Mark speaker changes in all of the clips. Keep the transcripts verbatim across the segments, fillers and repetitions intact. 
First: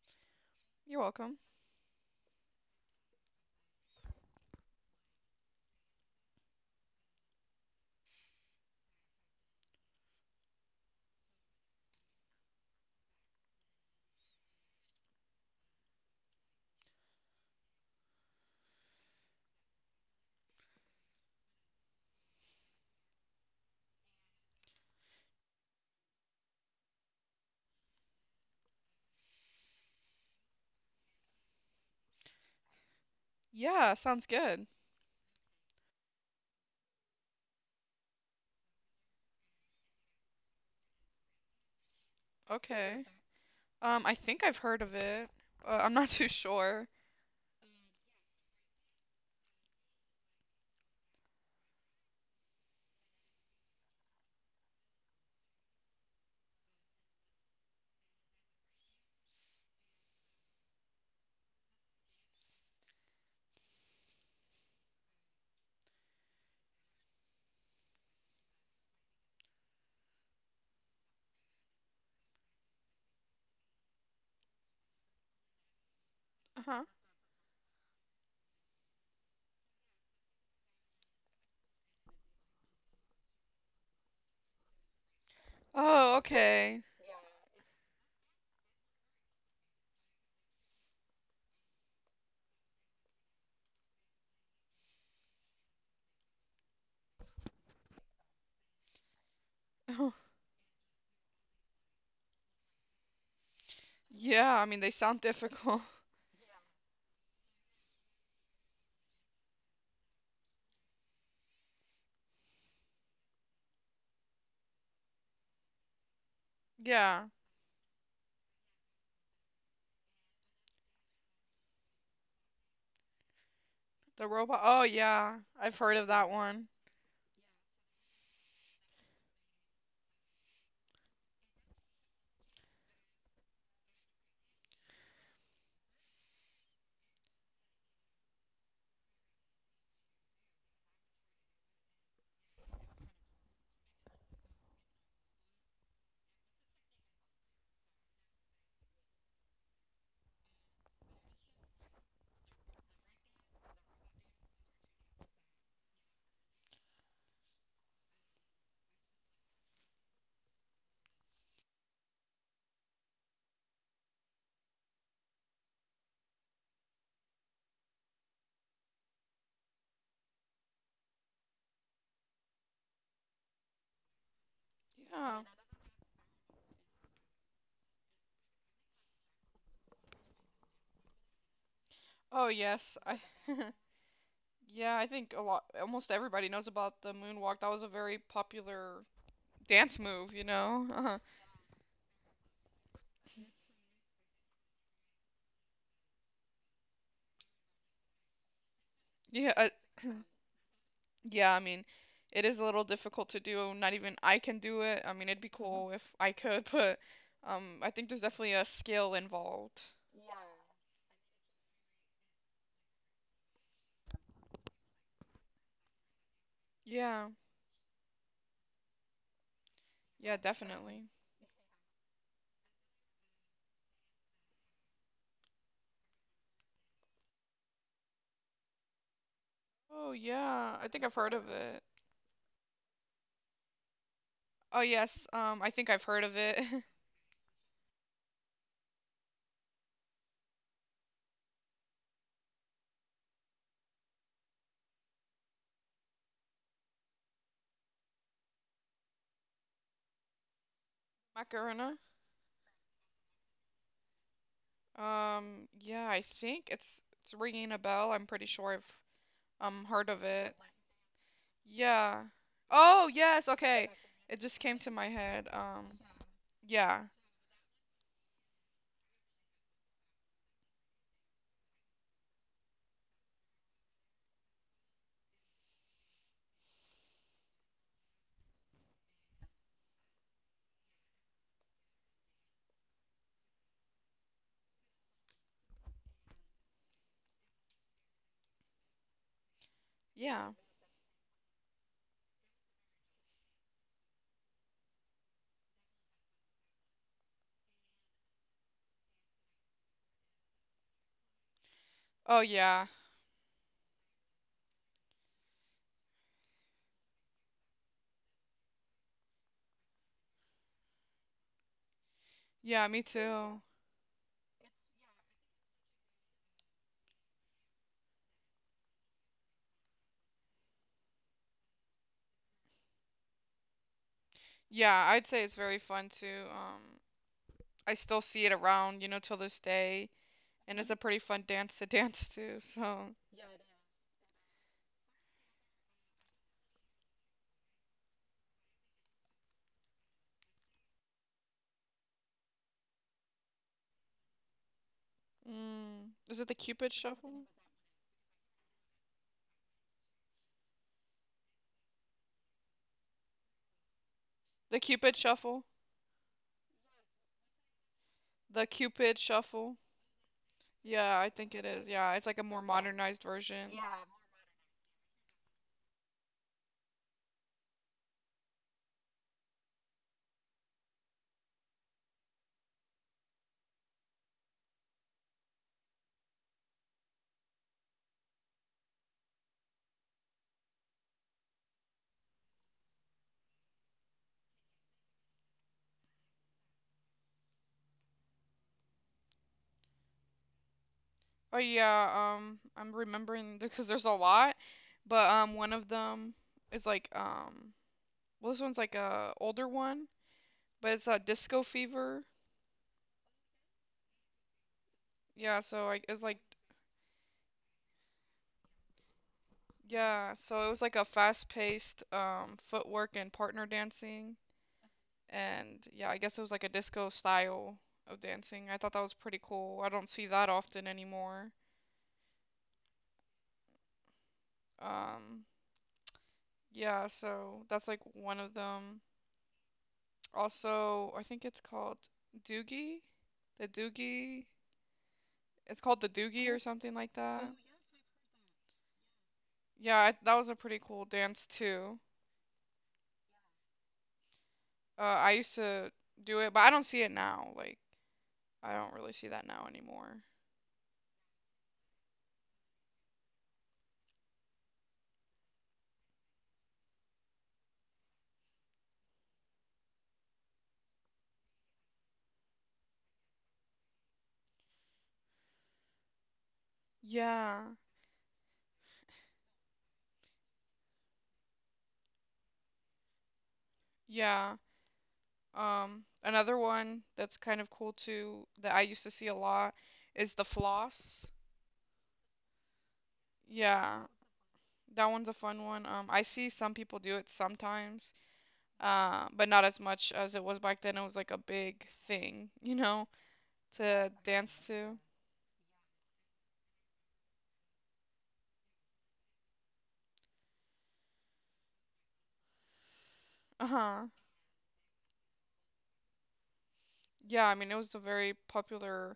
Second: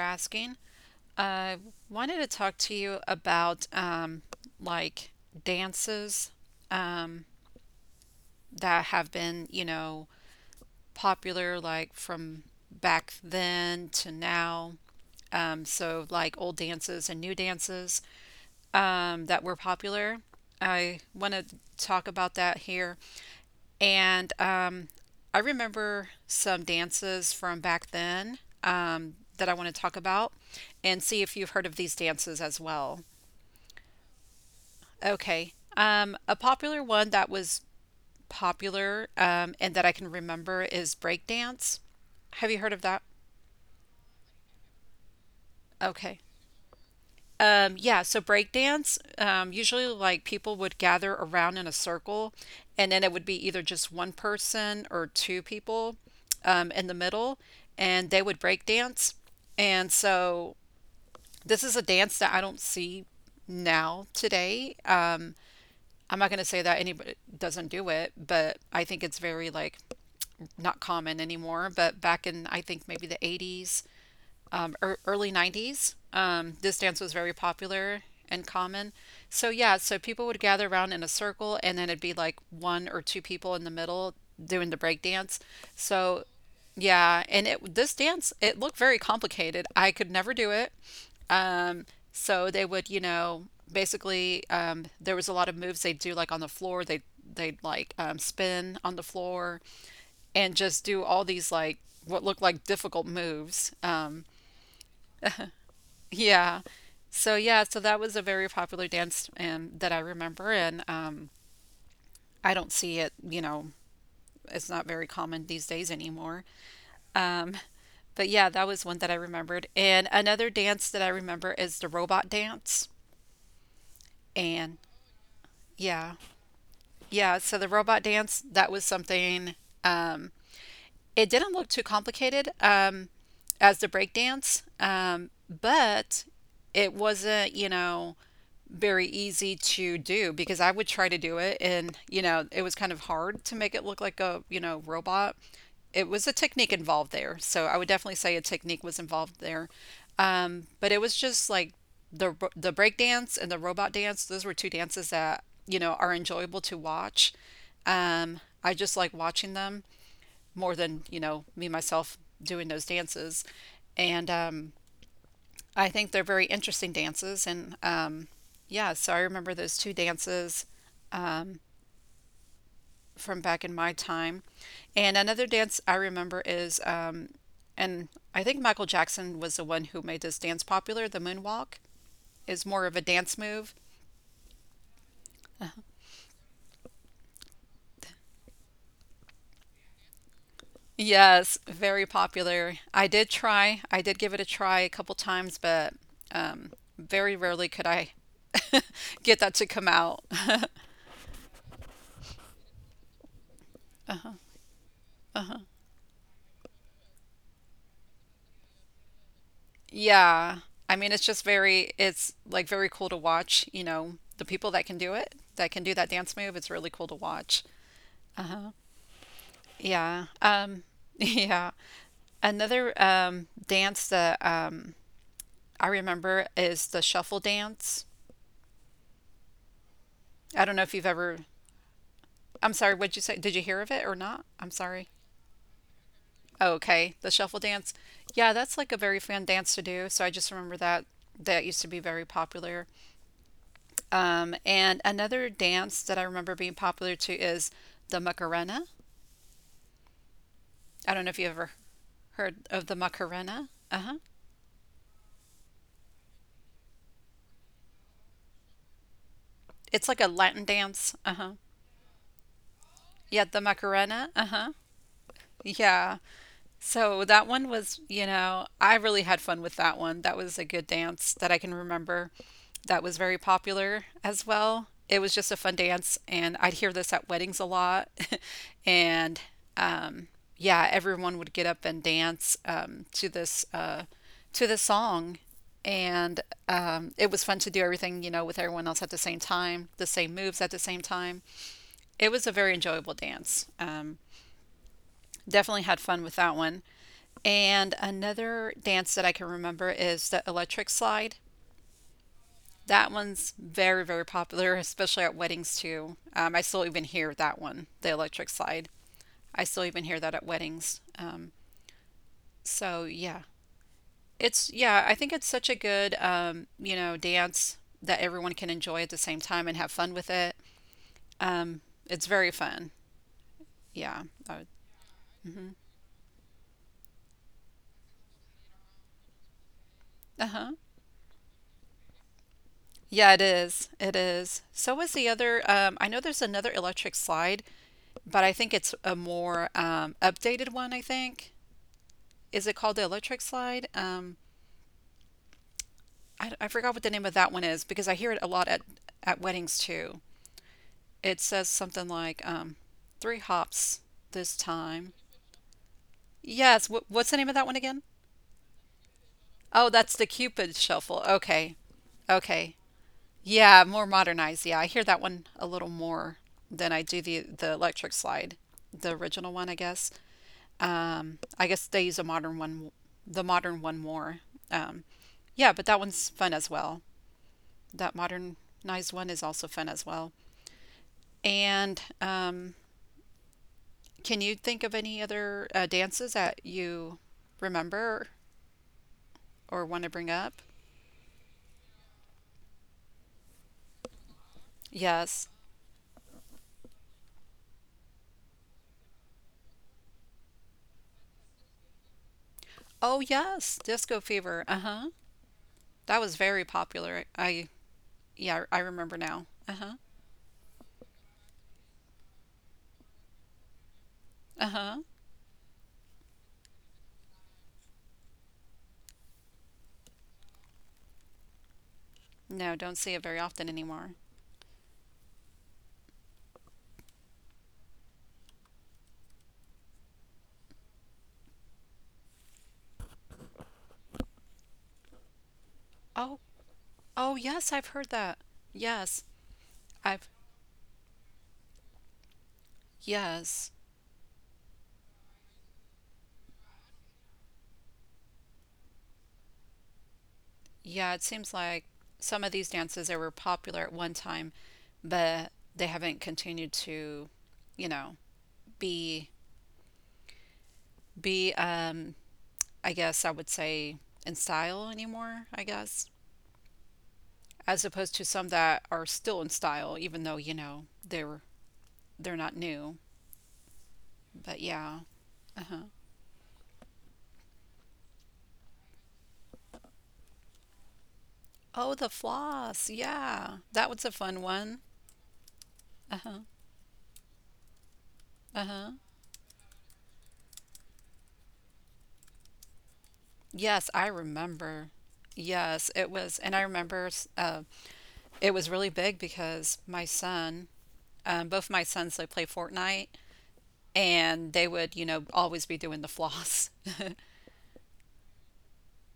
Speaker 1: asking.
Speaker 2: You're welcome.
Speaker 1: I wanted to talk to you about um, like dances that have been, you know, popular like from back then to now. Um, so like old dances and new dances, um, that were popular. I want to talk about that here. And um, I remember some dances from back then, um, that I want to talk about and see if you've heard of these dances as well.
Speaker 2: Yeah, sounds good.
Speaker 1: Okay. Um, a popular one that was popular, um, and that I can remember is breakdance. Have you heard of that?
Speaker 2: Okay. Um, I think I've heard of it. Uh, I'm not
Speaker 1: Okay.
Speaker 2: too sure.
Speaker 1: Um, yeah, so breakdance, um, usually like people would gather around in a circle, and then it would be either just one person or two people um, in the middle, and they would break dance. And so this is a dance that I don't see now today. Uh, I'm not going to say that anybody doesn't do it, but I think it's very like not common anymore. But back in, I think maybe the eighties, er, early nineties. Um, this
Speaker 2: Uh-huh.
Speaker 1: dance was very popular and common. So yeah, so people would gather around in a circle and then it'd be like one or two people in the middle doing the break dance.
Speaker 2: Oh,
Speaker 1: So
Speaker 2: okay.
Speaker 1: yeah, and it this dance it looked very complicated. I could never do it. So they would, you know, basically um, there was a lot of moves they'd do like on the floor. They they'd like um, spin on the floor and just do all these like what looked like difficult moves. Um,
Speaker 2: Yeah, I mean they sound difficult.
Speaker 1: Yeah. So yeah, so that was a very popular dance and that I remember, and um I don't see it, you know, it's not very common these days anymore.
Speaker 2: Yeah,
Speaker 1: But yeah, that was one that I remembered. And another dance that I remember is the robot dance.
Speaker 2: the robot.
Speaker 1: And
Speaker 2: Oh, yeah. I've heard of
Speaker 1: yeah.
Speaker 2: that one.
Speaker 1: Yeah, so the robot dance, that was something it didn't look too complicated um, as the breakdance, um, but it wasn't, you know, very easy to do because I would try to do it and, you know, it was kind of hard to make it look like a, you know, robot. It was a technique involved there. So I would definitely say a technique was involved there. Um, but it was just like the ro- the break dance and the robot dance, those were two dances that, you know, are enjoyable to watch. Um, I just like watching them more than you know me myself doing those dances, and um, I think they're very interesting dances. And um, yeah, so I remember those two dances from back in my time. And another
Speaker 2: Yeah.
Speaker 1: dance I remember is, um, and I think Michael Jackson was the one who made this dance popular. The moonwalk
Speaker 2: Oh,
Speaker 1: is more of a
Speaker 2: yes. I
Speaker 1: dance move.
Speaker 2: Yeah, I think a lot almost everybody knows about the moonwalk. That was a very popular dance move, you know. Uh-huh.
Speaker 1: Yes, very popular. I did try. I did give it a try a couple times, but um, very rarely could I get that
Speaker 2: Yeah,
Speaker 1: to
Speaker 2: uh,
Speaker 1: come out.
Speaker 2: yeah, I mean, it is a little difficult to do. Not even I can do it. I mean, it'd be Mhm. cool if I could, but um, I think there's definitely a skill involved.
Speaker 1: Yeah. I mean, it's just very, it's like very cool to watch, you know, the people that can do it, that can do that dance move. It's really cool to
Speaker 2: Yeah,
Speaker 1: watch. Yeah.
Speaker 2: yeah,
Speaker 1: Um,
Speaker 2: definitely.
Speaker 1: yeah. Another um, dance that um, I remember is the shuffle dance.
Speaker 2: Oh
Speaker 1: I don't
Speaker 2: yeah,
Speaker 1: know
Speaker 2: I
Speaker 1: if you've
Speaker 2: think I've heard
Speaker 1: ever,
Speaker 2: of it.
Speaker 1: I'm sorry, what'd you say? Did you hear of it or not? I'm
Speaker 2: Oh
Speaker 1: sorry.
Speaker 2: yes, um, I think I've heard of it.
Speaker 1: Oh, okay, the shuffle dance. Yeah, that's like a very fun dance to do. So I just remember that that used to be very popular. Um, and another dance that I remember being popular too is the Macarena. I don't know if you ever
Speaker 2: Macarena.
Speaker 1: heard of the Macarena. Uh huh.
Speaker 2: Um, yeah, I think it's it's ringing a bell. I'm pretty sure I've um
Speaker 1: It's
Speaker 2: heard
Speaker 1: like
Speaker 2: of
Speaker 1: a
Speaker 2: it.
Speaker 1: Latin dance. Uh huh.
Speaker 2: Yeah. Oh
Speaker 1: Yeah,
Speaker 2: yes,
Speaker 1: the
Speaker 2: okay.
Speaker 1: Macarena.
Speaker 2: It
Speaker 1: Uh
Speaker 2: just
Speaker 1: huh.
Speaker 2: came to my head. Um,
Speaker 1: Yeah.
Speaker 2: yeah,
Speaker 1: So that one was, you know, I really had fun with that one. That was a good dance that I can remember. That was very popular as well. It was just a fun dance, and I'd hear this at weddings a lot. And um, yeah, everyone would get up and dance um, to this uh, to this song. And um, it was fun to do everything, you know, with everyone else at the same time, the same
Speaker 2: yeah.
Speaker 1: moves at the same time. It was a very enjoyable dance. Um, Definitely had fun with that one. And another dance that I can remember is the electric slide.
Speaker 2: Oh yeah,
Speaker 1: That one's very, very popular, especially at weddings too. Um, I still even hear that one, the electric slide. I still even hear that at weddings. Um,
Speaker 2: yeah. Me
Speaker 1: so yeah,
Speaker 2: too.
Speaker 1: it's yeah. I think it's such a good um, you know dance that everyone can enjoy at the same time and have fun with it. Um, it's very fun. Yeah. Uh
Speaker 2: Yeah, I'd say it's very fun too. Um, I still see it around, you know, till this day,
Speaker 1: huh.
Speaker 2: and it's a pretty fun dance to dance to. So,
Speaker 1: Yeah, it is. It is. So is the other. Um, I know there's another electric slide, but I think it's a more um, updated one, I think. Is it called the electric slide? Um,
Speaker 2: mm, is it
Speaker 1: I,
Speaker 2: the
Speaker 1: I
Speaker 2: Cupid
Speaker 1: forgot what the name of
Speaker 2: Shuffle?
Speaker 1: that one is because I hear it a lot at, at weddings too. It says something like um, three hops this
Speaker 2: The
Speaker 1: time.
Speaker 2: Cupid Shuffle?
Speaker 1: Yes, wh what's the name of that one again?
Speaker 2: The Cupid Shuffle?
Speaker 1: Oh, that's the Cupid
Speaker 2: Yeah,
Speaker 1: shuffle.
Speaker 2: I think it
Speaker 1: Okay.
Speaker 2: is. Yeah, it's like a more
Speaker 1: Okay.
Speaker 2: modernized version.
Speaker 1: Yeah, more modernized. Yeah, I hear that one a little more than I do the the electric slide, the original one, I guess. Um, I guess they use a modern one, the modern one more. Um, yeah, but that one's fun as well. That modernized one is also fun as well. And um, can you think of any other uh, dances that you remember or want to bring up?
Speaker 2: Oh yeah, um, I'm remembering because there's a lot, but
Speaker 1: Yes.
Speaker 2: um, one of them is like um, well, this one's like a older one, but it's a Disco Fever.
Speaker 1: Oh, yes. Disco Fever. Uh-huh.
Speaker 2: Yeah, so I,
Speaker 1: That
Speaker 2: it's
Speaker 1: was
Speaker 2: like
Speaker 1: very popular. I yeah, I remember now. Uh-huh.
Speaker 2: yeah, so it was like a fast-paced um footwork and partner dancing
Speaker 1: Uh-huh.
Speaker 2: and yeah, I guess it was like a disco style of dancing. I thought that was pretty cool. I don't see that often anymore.
Speaker 1: No, don't see it very often anymore.
Speaker 2: Um yeah, so that's like one of them. Also, I think it's called Doogie. The Doogie. It's called the
Speaker 1: Oh,
Speaker 2: Doogie or something like
Speaker 1: oh
Speaker 2: that.
Speaker 1: yes, I've heard that. Yes,
Speaker 2: Yeah, I,
Speaker 1: I've
Speaker 2: that was a pretty cool dance too.
Speaker 1: yes.
Speaker 2: Uh I used to do it, but I don't see it now. Like I don't really see that now anymore.
Speaker 1: Yeah, it seems like some of these dances they were popular at one time, but they haven't continued to, you know, be be um I guess I would say, in style anymore, I guess.
Speaker 2: Yeah.
Speaker 1: As opposed to some that are still in style even though, you know, they're they're not new.
Speaker 2: Yeah.
Speaker 1: But yeah. Uh-huh.
Speaker 2: Um, another one that's kind of cool too that I used to see a lot is the floss.
Speaker 1: Oh, the floss. Yeah. That was
Speaker 2: Yeah,
Speaker 1: a fun one.
Speaker 2: that one's a fun one. Um, I
Speaker 1: Uh-huh.
Speaker 2: see some people do it sometimes,
Speaker 1: Uh-huh.
Speaker 2: uh, but not as much as it was back then. It was like a big thing, you know,
Speaker 1: Yes, I
Speaker 2: to dance
Speaker 1: remember.
Speaker 2: to.
Speaker 1: Yes, it was, and I remember s- uh, it was really big because my son, um, both my sons, they play Fortnite,
Speaker 2: Uh-huh.
Speaker 1: and they would, you know, always be doing the floss.
Speaker 2: Yeah, I mean, it was a very popular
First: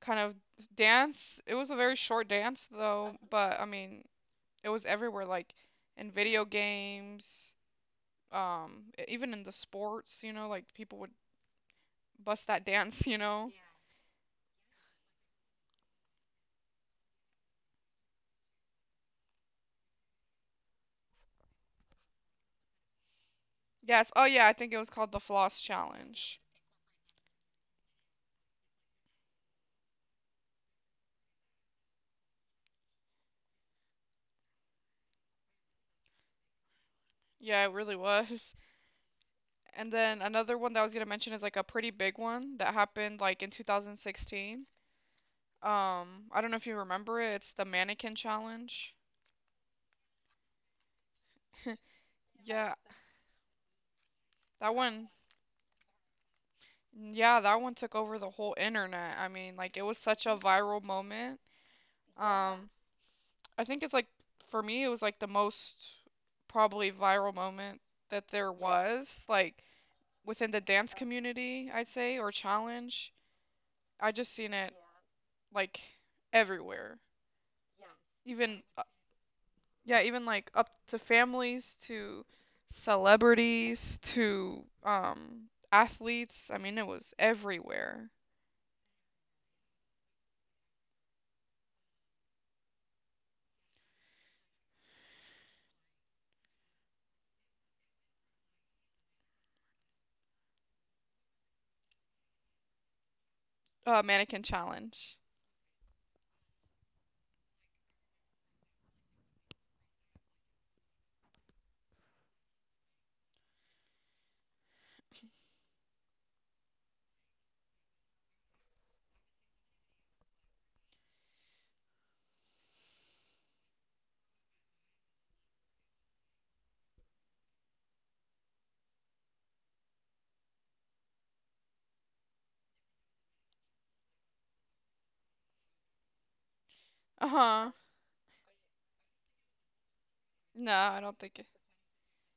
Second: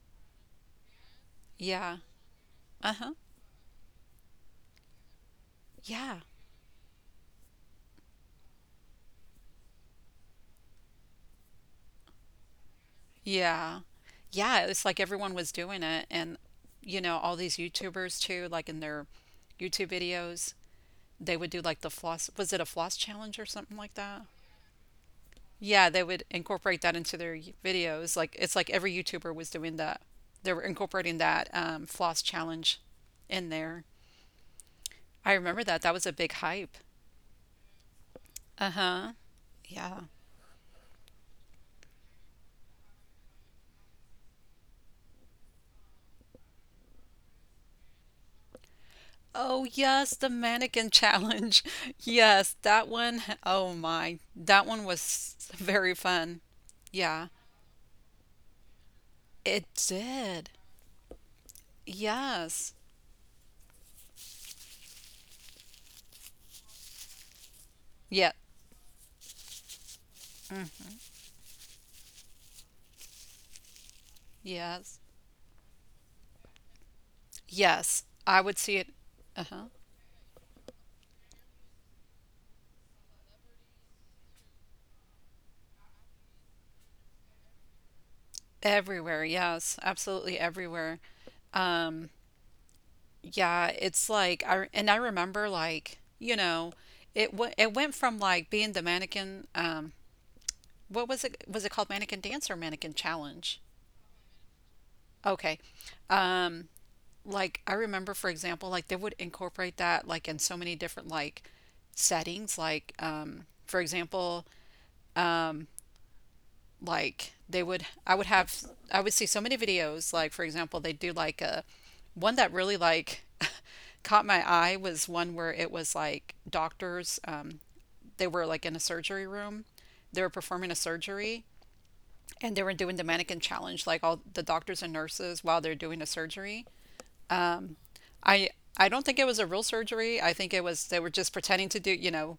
Speaker 2: kind of dance. It was a very
Speaker 1: Yeah.
Speaker 2: short dance
Speaker 1: Uh-huh.
Speaker 2: though, but I mean, it was everywhere, like in
Speaker 1: Yeah.
Speaker 2: video games, um e- even in the sports, you know, like people would bust that dance, you know.
Speaker 1: Yeah. Yeah, it's like everyone was doing it and you know, all these YouTubers too, like in their YouTube videos, they would do like the floss, was it a floss challenge or something like
Speaker 2: Yeah. Yes.
Speaker 1: that?
Speaker 2: Oh yeah, I think it was called the floss
Speaker 1: Yeah, they would
Speaker 2: challenge.
Speaker 1: incorporate that into their y- videos. Like it's like every YouTuber was doing that. They were incorporating that um, floss challenge in there. I remember that. That was a big hype.
Speaker 2: Yeah, it really was.
Speaker 1: Uh-huh.
Speaker 2: And
Speaker 1: Yeah.
Speaker 2: then another one that I was gonna mention is like a pretty big one that happened like in two thousand sixteen. Um, I don't know if you remember it. It's the mannequin challenge.
Speaker 1: Oh, yes, the mannequin challenge. Yes,
Speaker 2: Yeah,
Speaker 1: that one. Oh my. That
Speaker 2: that
Speaker 1: one
Speaker 2: one.
Speaker 1: was very fun. Yeah.
Speaker 2: Yeah, that one took over the whole internet. I mean,
Speaker 1: It
Speaker 2: like it was such a
Speaker 1: did.
Speaker 2: viral moment. Um,
Speaker 1: Yes.
Speaker 2: I think it's like for me it was like the most probably viral moment that
Speaker 1: Yeah.
Speaker 2: there was like within the dance community, I'd say, or challenge. I just seen it
Speaker 1: Yes.
Speaker 2: like everywhere.
Speaker 1: Yes. I would
Speaker 2: Even
Speaker 1: see
Speaker 2: uh,
Speaker 1: it. Uh-huh.
Speaker 2: yeah, even like up to families to celebrities to um athletes. I mean, it was everywhere.
Speaker 1: Everywhere, yes, absolutely everywhere. Um, Yeah, it's like I and I remember like, you know, it w it went from like being the mannequin um what was it was it called, mannequin dance or mannequin challenge?
Speaker 2: Uh, mannequin challenge.
Speaker 1: Okay. Um, like I remember for example like they would incorporate that like in so many different like settings like um for example like they would I would have I would see so many videos like for example they do like a one that really like caught my eye was one where it was like doctors, um, they were like in a surgery room, they were performing a surgery and they were doing the mannequin challenge like all the doctors and nurses while they're doing a surgery.
Speaker 2: Uh-huh.
Speaker 1: I I don't think it was a real surgery, I think it
Speaker 2: No,
Speaker 1: was they
Speaker 2: I
Speaker 1: were
Speaker 2: don't
Speaker 1: just
Speaker 2: think it.
Speaker 1: pretending to do, you know,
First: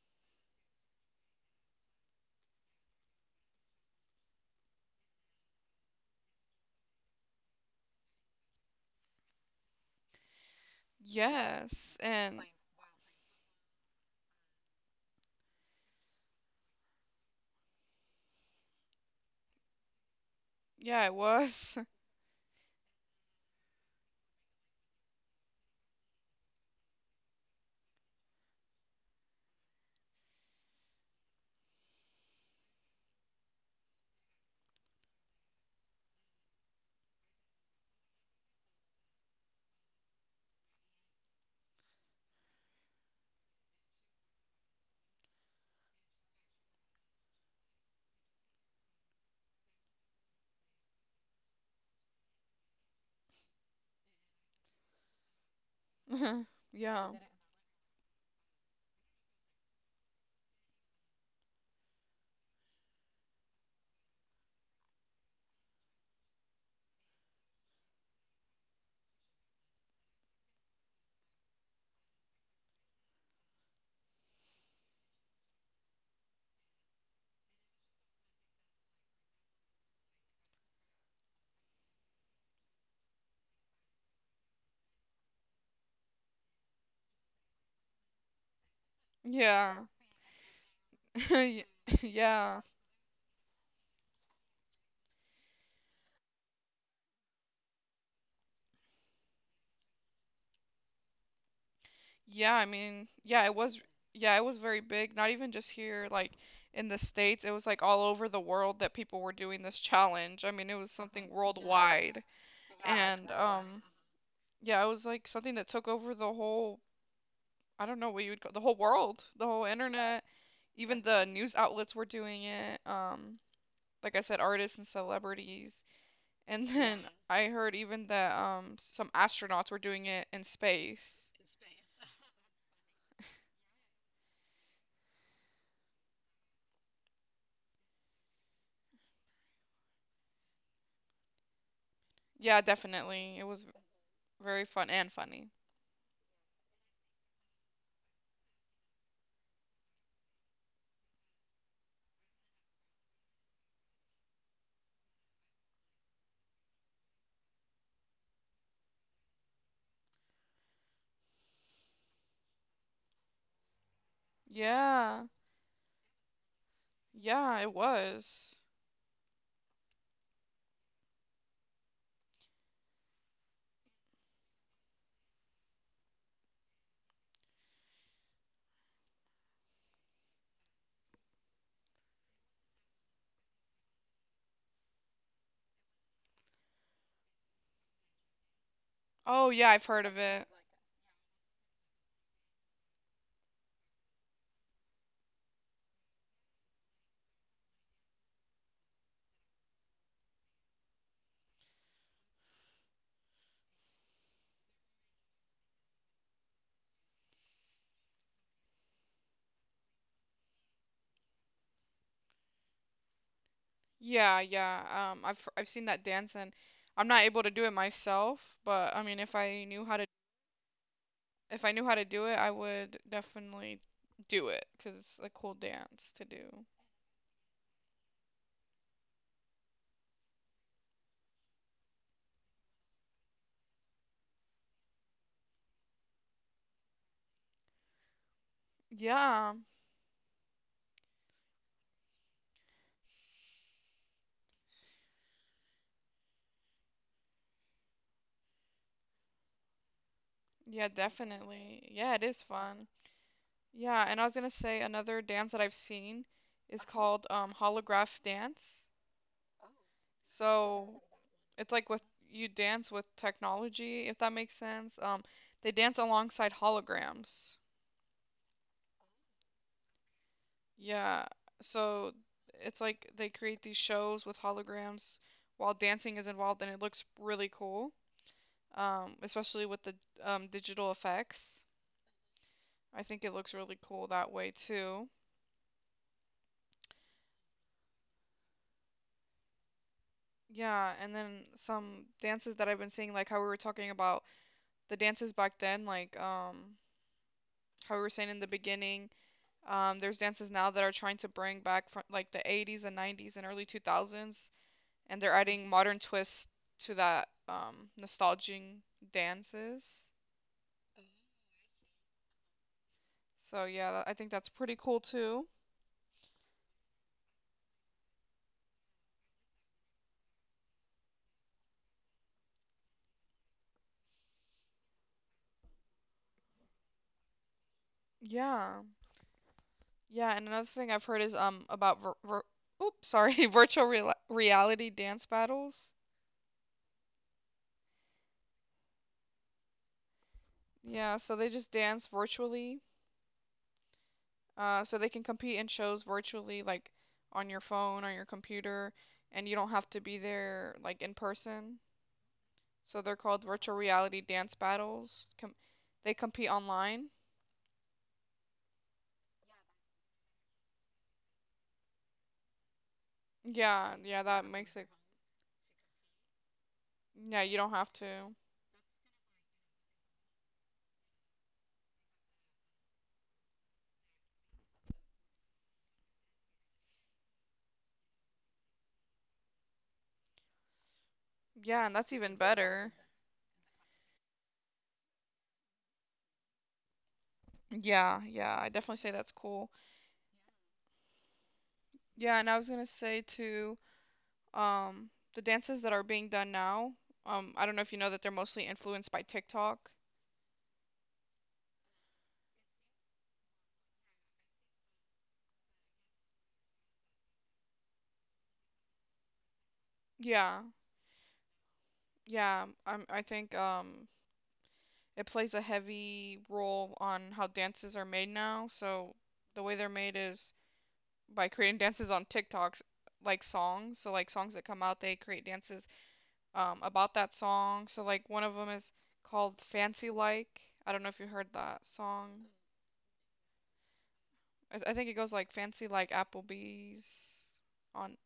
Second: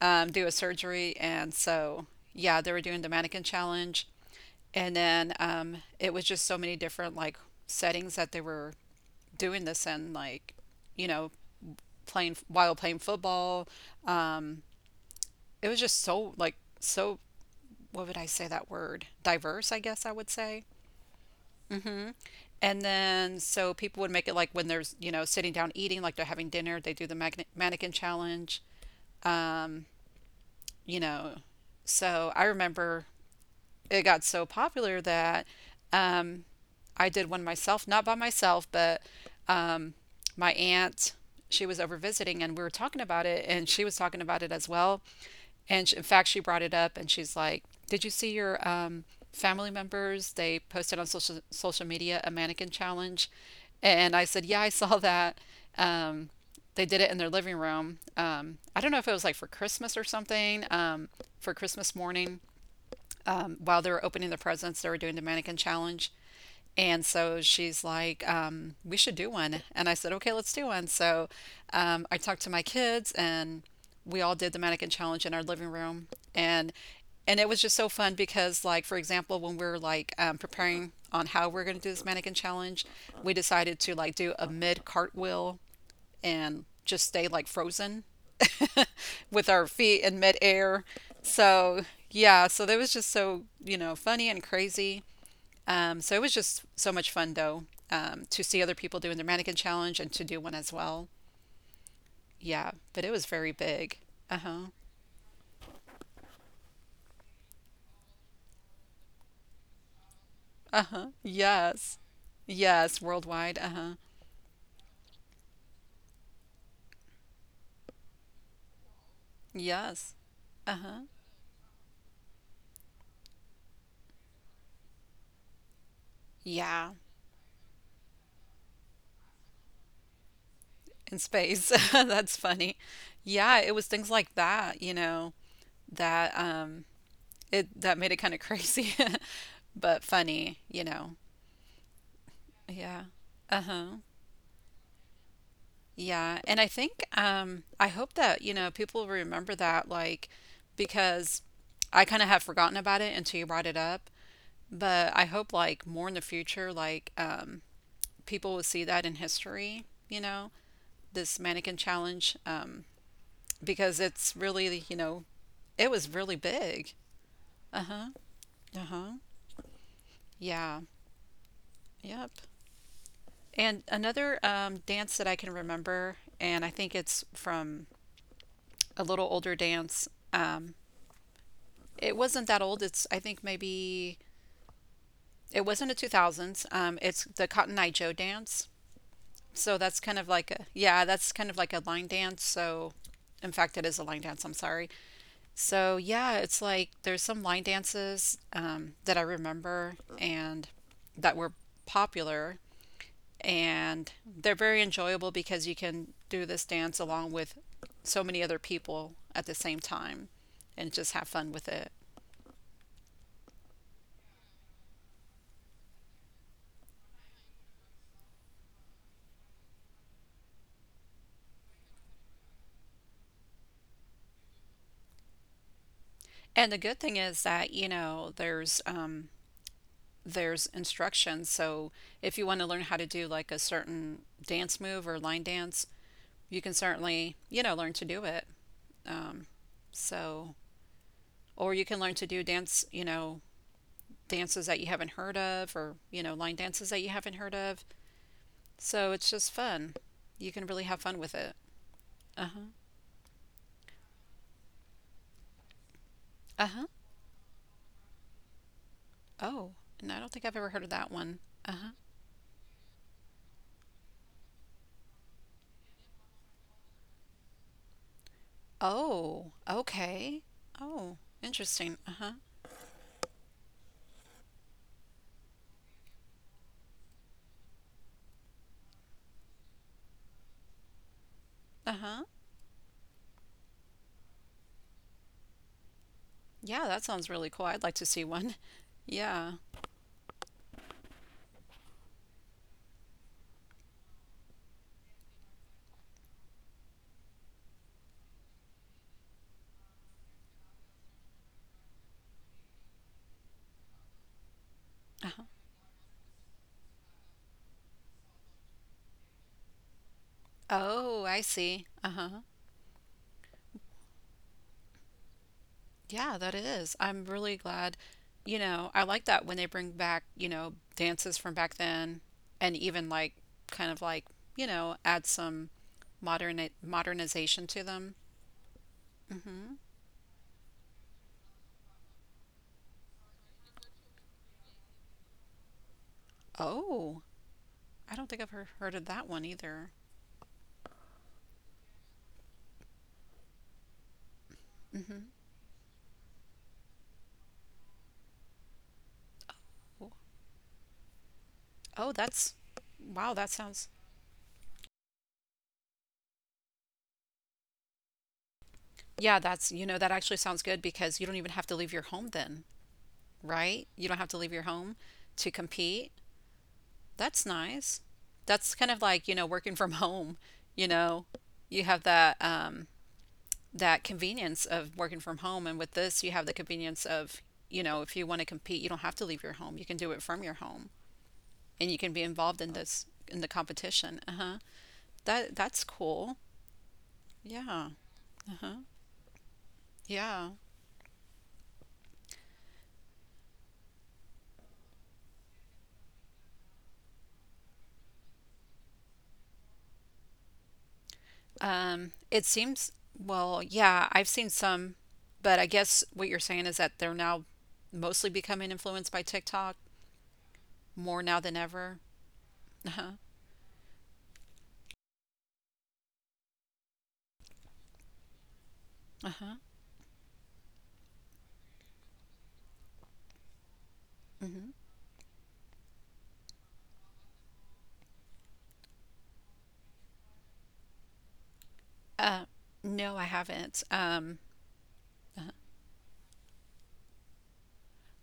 Speaker 1: um, do a surgery, and so yeah, they were doing the mannequin challenge, and then um, it was just so many different like settings that they were doing this in, like you know,
Speaker 2: Yes,
Speaker 1: playing
Speaker 2: and
Speaker 1: while playing football. It was just so like so what would I say that word? Diverse, I guess I would say.
Speaker 2: yeah, it was.
Speaker 1: And then so people would make it like when there's, you know, sitting down eating, like they're having dinner, they do the magnet mannequin challenge, you know. So I remember it got so popular that um, I did one myself, not by myself, but um, my aunt, she was over visiting and we were talking about it and she was talking about it as well. And she, in fact, she brought it up and she's like, did you see your um, family members? They posted on social, social media a mannequin challenge. And I said, yeah, I saw that. Um, they did it
Speaker 2: Yeah.
Speaker 1: in their living room. Um, I don't know if it was like for Christmas or something, um, for Christmas morning um, while they were opening the presents, they were doing the mannequin challenge. And so she's like, um, we should do one. And I said, okay, let's do one. So um, I talked to my kids and we all did the mannequin challenge in our living room. And and it was just so fun because, like, for example, when we were like um, preparing on how we're going to do this mannequin challenge, we decided to like do a mid cartwheel and just stay like frozen with our
Speaker 2: Yeah.
Speaker 1: feet in midair.
Speaker 2: Y-
Speaker 1: So yeah,
Speaker 2: Yeah.
Speaker 1: so that was just so, you know, funny and crazy. Um, so it was just so much fun though, um, to see other people doing the mannequin challenge and to do one as well.
Speaker 2: Yeah, I
Speaker 1: Yeah, but
Speaker 2: mean,
Speaker 1: it was
Speaker 2: yeah,
Speaker 1: very
Speaker 2: it was
Speaker 1: big.
Speaker 2: yeah, it was
Speaker 1: Uh-huh.
Speaker 2: very big. Not even just here like in the States, it was like all over the world that people were doing this challenge. I mean, it was
Speaker 1: Uh-huh.
Speaker 2: something
Speaker 1: Yes.
Speaker 2: worldwide.
Speaker 1: Yes,
Speaker 2: And
Speaker 1: worldwide.
Speaker 2: um
Speaker 1: Uh-huh.
Speaker 2: yeah, it was like something that took over the whole I don't know what you would call the whole world, the whole
Speaker 1: Yes.
Speaker 2: internet. Even
Speaker 1: Uh-huh.
Speaker 2: the news outlets were doing it. Um like I said, artists and celebrities. And
Speaker 1: Yeah,
Speaker 2: then I heard even that um some astronauts were doing it in
Speaker 1: in
Speaker 2: space.
Speaker 1: space. That's funny. Yeah, it was things like that, you know, that um it that made it kind of crazy, but funny, you know.
Speaker 2: Yeah,
Speaker 1: Yeah.
Speaker 2: definitely. It was
Speaker 1: Uh-huh.
Speaker 2: very fun and funny.
Speaker 1: Yeah. And I think um I hope that, you know, people remember that, like, because I kind of had forgotten about it until you brought it up, but I hope like more in the future like um people will see that in history, you know, this mannequin challenge um because it's really, you know,
Speaker 2: Yeah.
Speaker 1: it was really big.
Speaker 2: Yeah, it was.
Speaker 1: Uh-huh. Yeah. Yep. And another um, dance that I can remember, and I think it's from a little older dance. Um, it wasn't that old. It's, I think, maybe it was not the two thousands. Um, it's the Cotton Eye Joe dance.
Speaker 2: Oh, yeah,
Speaker 1: So
Speaker 2: I've
Speaker 1: that's
Speaker 2: heard of
Speaker 1: kind of
Speaker 2: it.
Speaker 1: like a, yeah, that's kind of like a line dance. So, in fact, it is a line dance. I'm sorry. So yeah, it's like there's some line dances um, that I remember and that were popular, and they're very enjoyable because you can do this dance along with so many other people at the same time and just have fun with it.
Speaker 2: Yeah, yeah. Um, I've I've seen that dance and I'm not able to do it myself, but I mean, if I knew how to if I knew how to do it, I would definitely do it 'cause it's a cool dance to do.
Speaker 1: And the good thing is that, you know, there's um there's instructions. So if you want to learn how to do like a certain dance move or line dance, you can certainly, you know, learn to do it. Um
Speaker 2: Yeah.
Speaker 1: so or you can learn to do dance, you know, dances that you haven't heard of, or, you know, line dances that you haven't heard of. So it's just fun. You can really
Speaker 2: Yeah,
Speaker 1: have fun with it.
Speaker 2: definitely. Yeah, it is
Speaker 1: Uh-huh.
Speaker 2: fun. Yeah, and I was gonna say another dance that I've seen is
Speaker 1: Uh-huh.
Speaker 2: called um holograph dance.
Speaker 1: Oh, and I don't think I've ever heard of
Speaker 2: So
Speaker 1: that one.
Speaker 2: it's like
Speaker 1: Uh-huh.
Speaker 2: with you dance with technology, if that makes sense. Um, they dance alongside holograms.
Speaker 1: Oh, okay. Oh,
Speaker 2: Yeah.
Speaker 1: interesting.
Speaker 2: So
Speaker 1: Uh-huh.
Speaker 2: it's like they create these shows with holograms while dancing is involved, and it looks really cool. Um, especially with the um, digital effects.
Speaker 1: Uh-huh.
Speaker 2: I think it looks really cool that way too.
Speaker 1: Yeah, that sounds really cool. I'd like to see one. Yeah.
Speaker 2: Yeah, and then some dances that I've been seeing, like how we were talking about the dances back then, like um how we were saying in the beginning, um, there's dances now that are trying to bring back from like the eighties and nineties and early two thousands, and they're
Speaker 1: Uh-huh.
Speaker 2: adding modern twists to that um, nostalgic dances.
Speaker 1: Oh, I see. Uh-huh.
Speaker 2: So yeah, tha- I think that's pretty cool too.
Speaker 1: Yeah, that is. I'm really glad. You know, I like that when they bring back, you know, dances from back then and even like kind of like, you know, add some modern modernization to them.
Speaker 2: Yeah,
Speaker 1: Mhm.
Speaker 2: yeah. And another thing I've heard is um about vir vir oops, sorry, virtual real reality dance battles.
Speaker 1: Oh, I don't think I've heard, heard of that one either.
Speaker 2: Yeah, so they just dance virtually. Uh, so they can
Speaker 1: Mhm.
Speaker 2: compete in shows virtually, like on your phone, on your computer, and you don't have to be there like in person.
Speaker 1: Oh, that's,
Speaker 2: So they're
Speaker 1: wow,
Speaker 2: called
Speaker 1: that
Speaker 2: virtual
Speaker 1: sounds,
Speaker 2: reality dance battles. Com- they compete online.
Speaker 1: yeah, that's, you know, that actually sounds good because you don't even have to leave your home then. Right?
Speaker 2: Yeah,
Speaker 1: You don't
Speaker 2: yeah,
Speaker 1: have to
Speaker 2: that
Speaker 1: leave your
Speaker 2: makes it.
Speaker 1: home to compete.
Speaker 2: Yeah,
Speaker 1: That's
Speaker 2: you don't have
Speaker 1: nice.
Speaker 2: to.
Speaker 1: That's kind of like, you know, working from home, you know. You have that um that convenience of working from home, and with this you have the convenience of, you know, if you want to compete, you don't have to leave your home. You can do it from your home,
Speaker 2: Yeah,
Speaker 1: and
Speaker 2: and
Speaker 1: you can
Speaker 2: that's
Speaker 1: be
Speaker 2: even
Speaker 1: involved in
Speaker 2: better.
Speaker 1: this, in the competition. Uh-huh. That that's cool. Yeah.
Speaker 2: Yeah, yeah, I
Speaker 1: Uh-huh.
Speaker 2: definitely say that's cool.
Speaker 1: Yeah.
Speaker 2: Yeah, and I was gonna say too, um, the dances that are being done now, um, I don't know if you know that they're mostly influenced by TikTok.
Speaker 1: Um, it seems, well, yeah, I've seen some, but I guess what you're saying is that they're now mostly becoming influenced by TikTok
Speaker 2: Yeah,
Speaker 1: more now than ever.
Speaker 2: yeah, I'm,
Speaker 1: Uh-huh.
Speaker 2: I think um, it plays a heavy role on how dances are made now. So
Speaker 1: Uh-huh.
Speaker 2: the way they're made is by creating dances on TikToks like songs. So like songs that
Speaker 1: Hmm.
Speaker 2: come out, they create dances um about that song. So like one of them is called Fancy Like. I don't know if you heard that song.
Speaker 1: Uh, no, I haven't. Um,
Speaker 2: I, I think it goes like Fancy Like Applebee's on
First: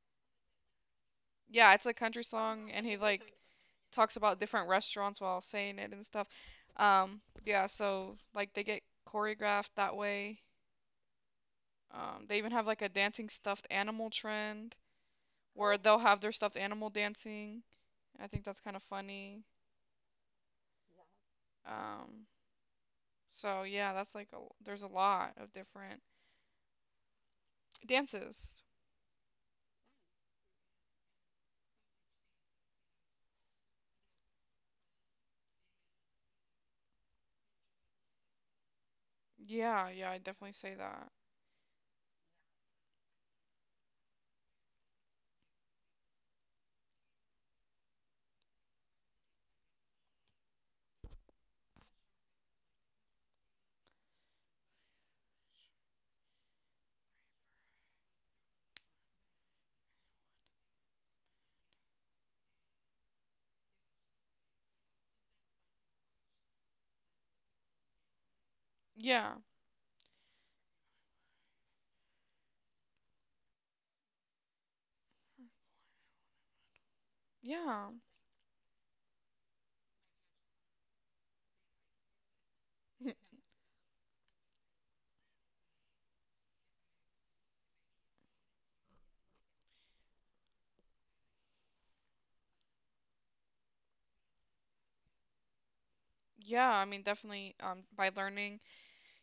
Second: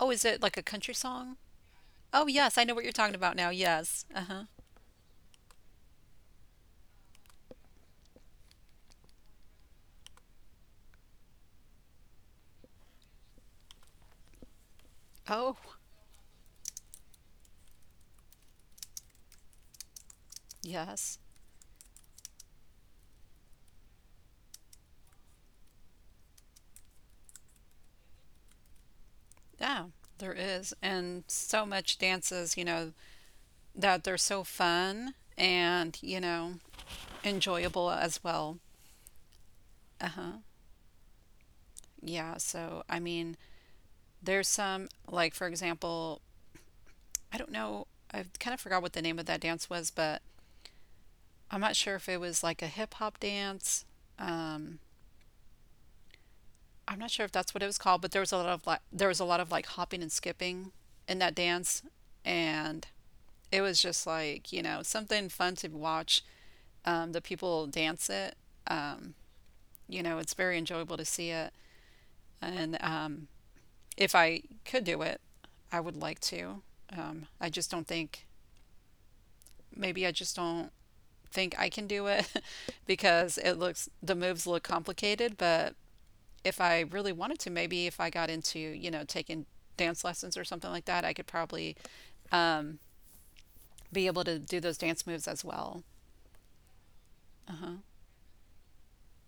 Speaker 1: oh, is it like a country song?
Speaker 2: yeah, it's a country
Speaker 1: Oh, yes, I
Speaker 2: song
Speaker 1: know what
Speaker 2: and
Speaker 1: you're
Speaker 2: he
Speaker 1: talking
Speaker 2: like
Speaker 1: about now. Yes.
Speaker 2: talks about
Speaker 1: Uh-huh.
Speaker 2: different restaurants while saying it and stuff. Um yeah, so like they get choreographed that way. Um, they even have like a dancing stuffed animal trend
Speaker 1: Oh,
Speaker 2: where they'll have their stuffed animal dancing. I think that's kind of funny.
Speaker 1: yes.
Speaker 2: Um, so yeah, that's like a, there's a lot of different dances.
Speaker 1: Yeah, there is. And so much dances, you know, that they're so fun and, you know, enjoyable as well.
Speaker 2: Yeah,
Speaker 1: Uh
Speaker 2: yeah, I
Speaker 1: huh.
Speaker 2: definitely say that.
Speaker 1: Yeah, so I mean, there's some, like for example, I don't know, I kind of forgot what the name of that dance was, but I'm not sure if it was like a hip hop dance. Um, I'm not sure if that's what it was called, but there was a lot of like, there was a lot of like hopping and skipping in that dance, and it was just like, you know, something fun to watch. Um, the people dance it,
Speaker 2: Yeah,
Speaker 1: you know, it's very enjoyable to see it. And um, if I could do it, I would like to. Um, I just don't
Speaker 2: yeah,
Speaker 1: think, maybe I just don't think I can do it because it looks, the moves look complicated, but if I really wanted to, maybe if I got into, you know, taking dance lessons or something like that, I could probably be able to do those dance moves as well.
Speaker 2: yeah. I mean, definitely. Um, by learning,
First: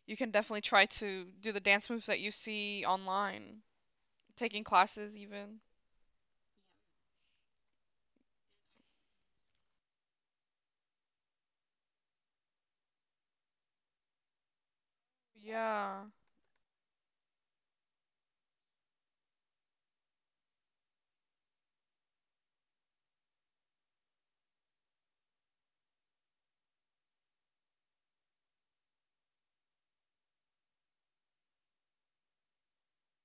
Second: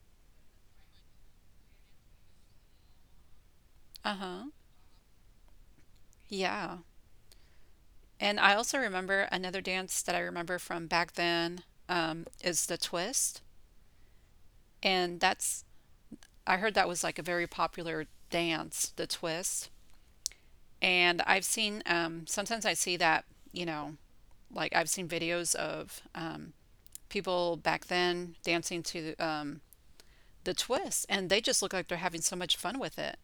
Speaker 2: you can definitely try to do the dance moves that you see online,
Speaker 1: Uh-huh.
Speaker 2: taking classes even.
Speaker 1: Yeah. And I also remember another dance that I remember from back then um, is the twist. And that's,
Speaker 2: Yeah,
Speaker 1: I heard that was like a very popular dance, the twist. And I've seen um, sometimes I see that, you know, like I've seen videos of um, people back then dancing to um, the twist, and they just look like they're having so much fun with it.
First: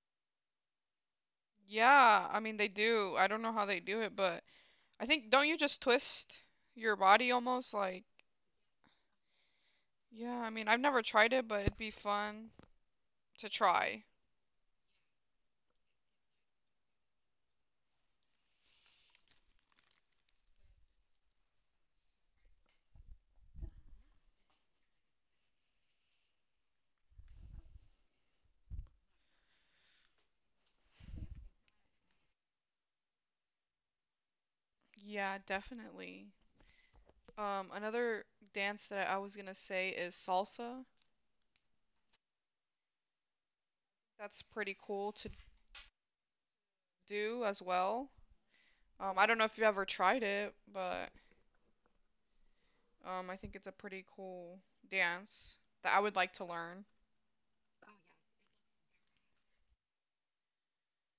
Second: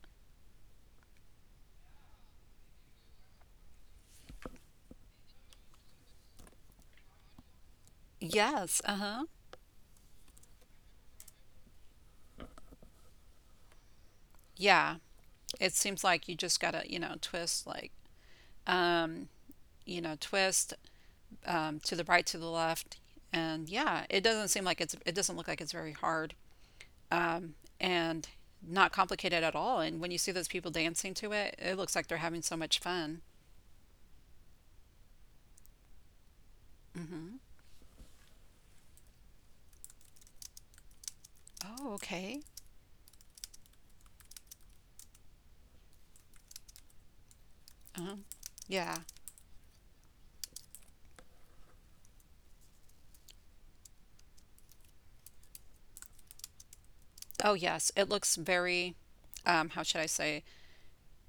Speaker 2: yeah. I mean, they do. I don't know how they do it, but I think don't you just twist your body almost like?
Speaker 1: Yes, uh-huh.
Speaker 2: Yeah, I mean, I've never tried it, but it'd be fun to try.
Speaker 1: Yeah. It seems like you just gotta, you know, twist like, you know, twist um, to the right, to the left, and yeah, it doesn't seem like it's, it doesn't look like it's very hard, um, and not complicated at all. And when you see those people dancing to it, it looks like they're having so much fun.
Speaker 2: Yeah, definitely.
Speaker 1: Mm-hmm.
Speaker 2: Um, another dance that I was gonna say is salsa.
Speaker 1: Oh, okay.
Speaker 2: That's pretty cool to do as
Speaker 1: uh huh.
Speaker 2: well.
Speaker 1: Yeah.
Speaker 2: Um, I don't know if you've ever tried it, but um, I think it's a pretty cool dance that I would like to learn.
Speaker 1: Oh, yes. It looks very, um, how should I say?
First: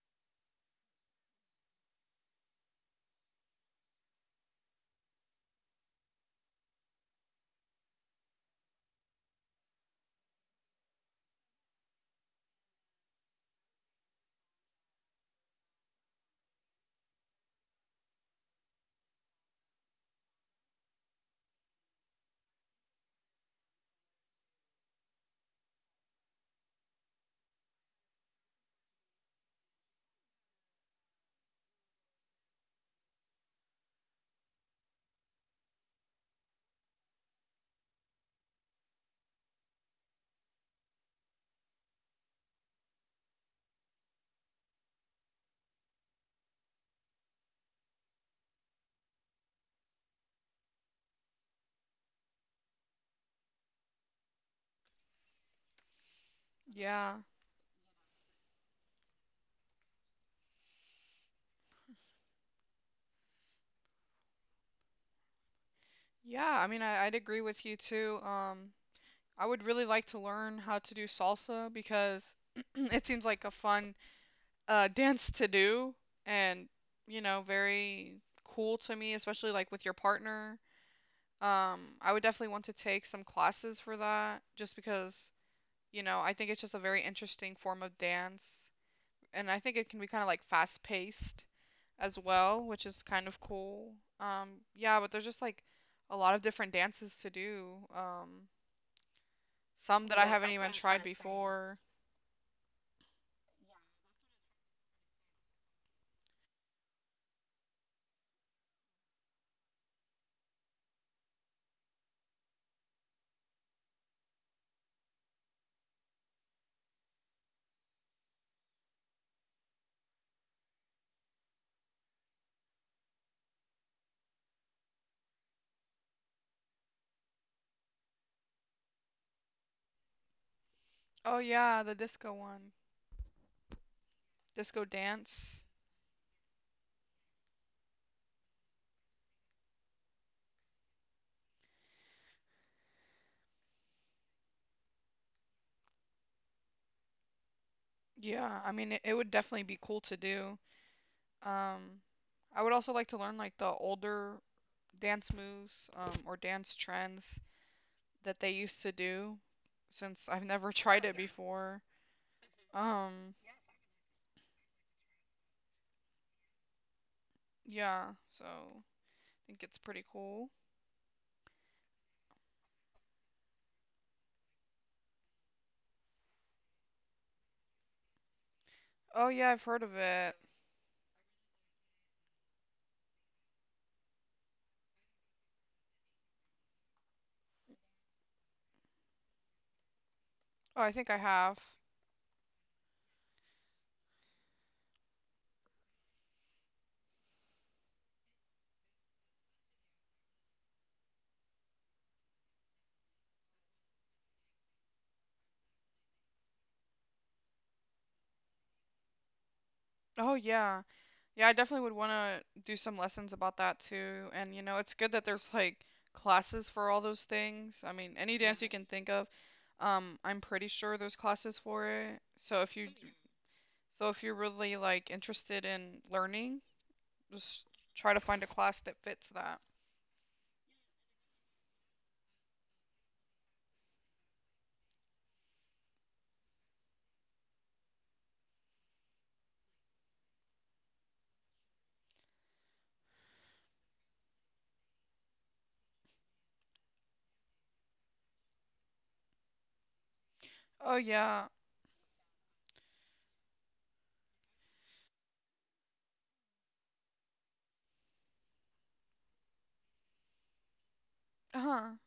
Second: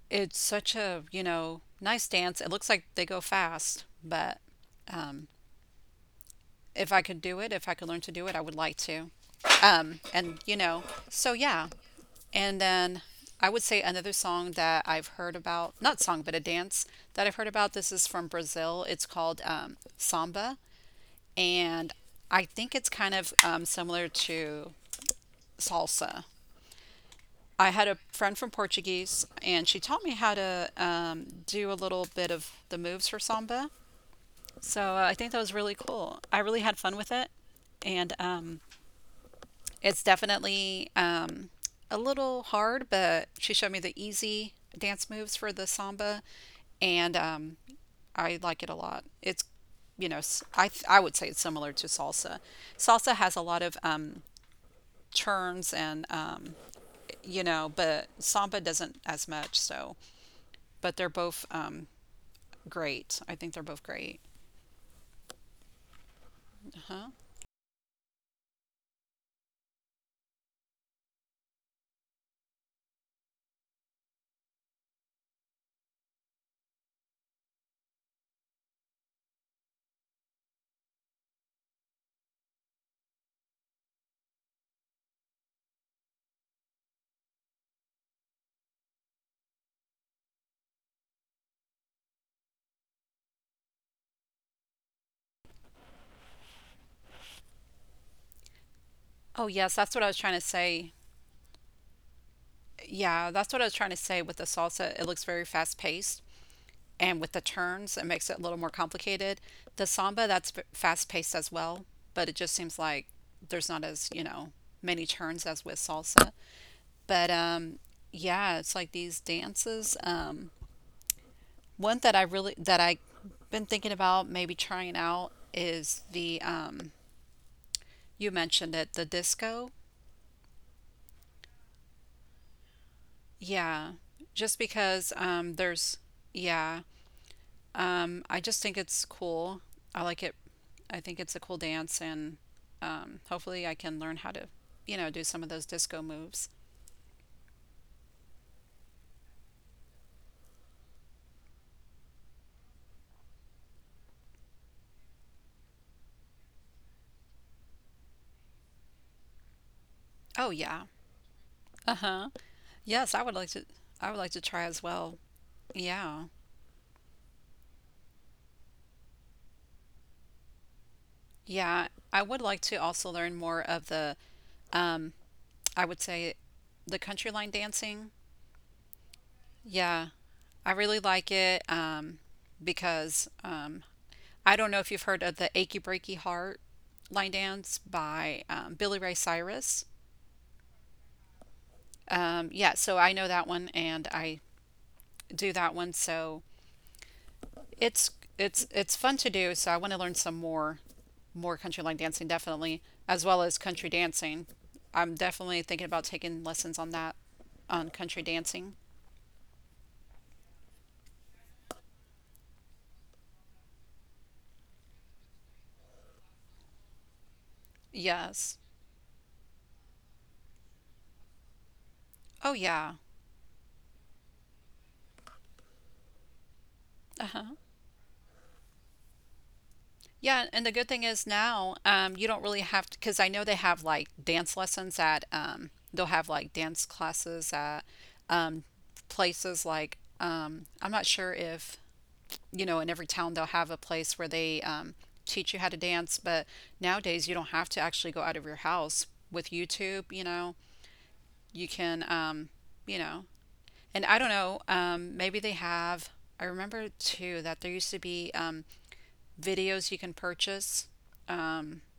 Speaker 1: It's such a, you know, nice dance. It looks like they go fast, but if I could do it, if I could learn to do it, I would like to. Um, and, you know, so yeah. And then I would say another song that I've heard about, not song, but a dance that I've heard about. This is from Brazil. It's called um, samba. And I think it's kind of um, similar to salsa. I had a friend from Portuguese, and she taught me how to um, do a little bit of the moves for samba. So uh, I think that was really cool. I really had fun with it, and um, it's definitely um, a little hard, but she showed me the easy dance moves for the samba, and um, I like it a lot. It's, you know, s- I th- I would say it's similar to salsa. Salsa has a lot of um, turns and um,
Speaker 2: Yeah,
Speaker 1: you know, but samba doesn't as much. So, but they're both um, great. I think they're both great.
Speaker 2: yeah. I mean, I,
Speaker 1: Uh-huh.
Speaker 2: I'd agree with you too. Um, I would really like to learn how to do salsa because it seems like a fun uh, dance to do, and you know, very cool to me, especially like with your partner. Um, I would definitely want to take some classes for that just because, you know, I think it's just a very interesting form of dance. And I think it can be kind of like fast paced as well, which is kind of cool. Um, yeah, but there's just like a lot of different dances to do. Um,
Speaker 1: Oh,
Speaker 2: some
Speaker 1: yes,
Speaker 2: that I
Speaker 1: that's what I
Speaker 2: haven't
Speaker 1: was trying
Speaker 2: even
Speaker 1: to
Speaker 2: tried trying
Speaker 1: say.
Speaker 2: before.
Speaker 1: Yeah, that's what I was trying to say with the salsa. It looks very fast paced, and with the turns, it makes it a little more complicated. The samba, that's fast paced as well, but it just seems like there's not as, you know, many turns as with salsa. But um, yeah, it's like these dances. Um, one that I really that I been thinking about maybe trying out is the um, you mentioned it, the disco.
Speaker 2: Oh, yeah, the disco one.
Speaker 1: Yeah,
Speaker 2: Disco
Speaker 1: just because
Speaker 2: dance.
Speaker 1: um, there's, yeah, um, I just think it's cool. I like it. I think it's a cool dance, and um, hopefully, I can learn how to, you know, do some of those disco moves.
Speaker 2: Yeah, I mean, it, it would definitely be cool to do. Um, I would also like to learn like the older dance moves um, or dance trends that they used to do since I've never
Speaker 1: Oh
Speaker 2: tried
Speaker 1: yeah.
Speaker 2: it before.
Speaker 1: Uh-huh.
Speaker 2: Um,
Speaker 1: Yes, I would like to. I would like to try as well. Yeah,
Speaker 2: yeah, so I think it's pretty cool.
Speaker 1: yeah. I would like to also learn more of the. Um, I would say, the country line dancing.
Speaker 2: Oh, yeah, I've heard of
Speaker 1: Yeah,
Speaker 2: it.
Speaker 1: I really like it um, because um, I don't know if you've heard of the Achy Breaky Heart line dance by um, Billy Ray Cyrus.
Speaker 2: Oh, I think I have.
Speaker 1: Um, yeah, so I know that one, and I do that one. So it's, it's it's fun to do. So I want to learn some more more country line dancing definitely, as well as country dancing. I'm definitely thinking about taking lessons on that, on country dancing.
Speaker 2: Oh, yeah. Yeah, I definitely would want to do some lessons about that too. And, you know, it's good that there's like classes for all those things. I mean, any dance
Speaker 1: Yes.
Speaker 2: you can think of, um, I'm pretty sure there's classes for it. So
Speaker 1: Oh
Speaker 2: if you,
Speaker 1: yeah.
Speaker 2: so if you're really like interested in learning,
Speaker 1: Uh huh.
Speaker 2: just try to find a class that fits that.
Speaker 1: Yeah, and the good thing is now, um, you don't really have to, because I know they have like dance lessons at, um, they'll have like dance classes at um, places like, um, I'm not sure if, you know, in every town they'll have a place where they um, teach you how to dance, but nowadays you don't have to actually go out of your house with YouTube, you know,
Speaker 2: Oh yeah.
Speaker 1: you can, um, you know, and I don't know, um, maybe they have, I remember too that there used to be um, videos you can purchase,
Speaker 2: Uh-huh.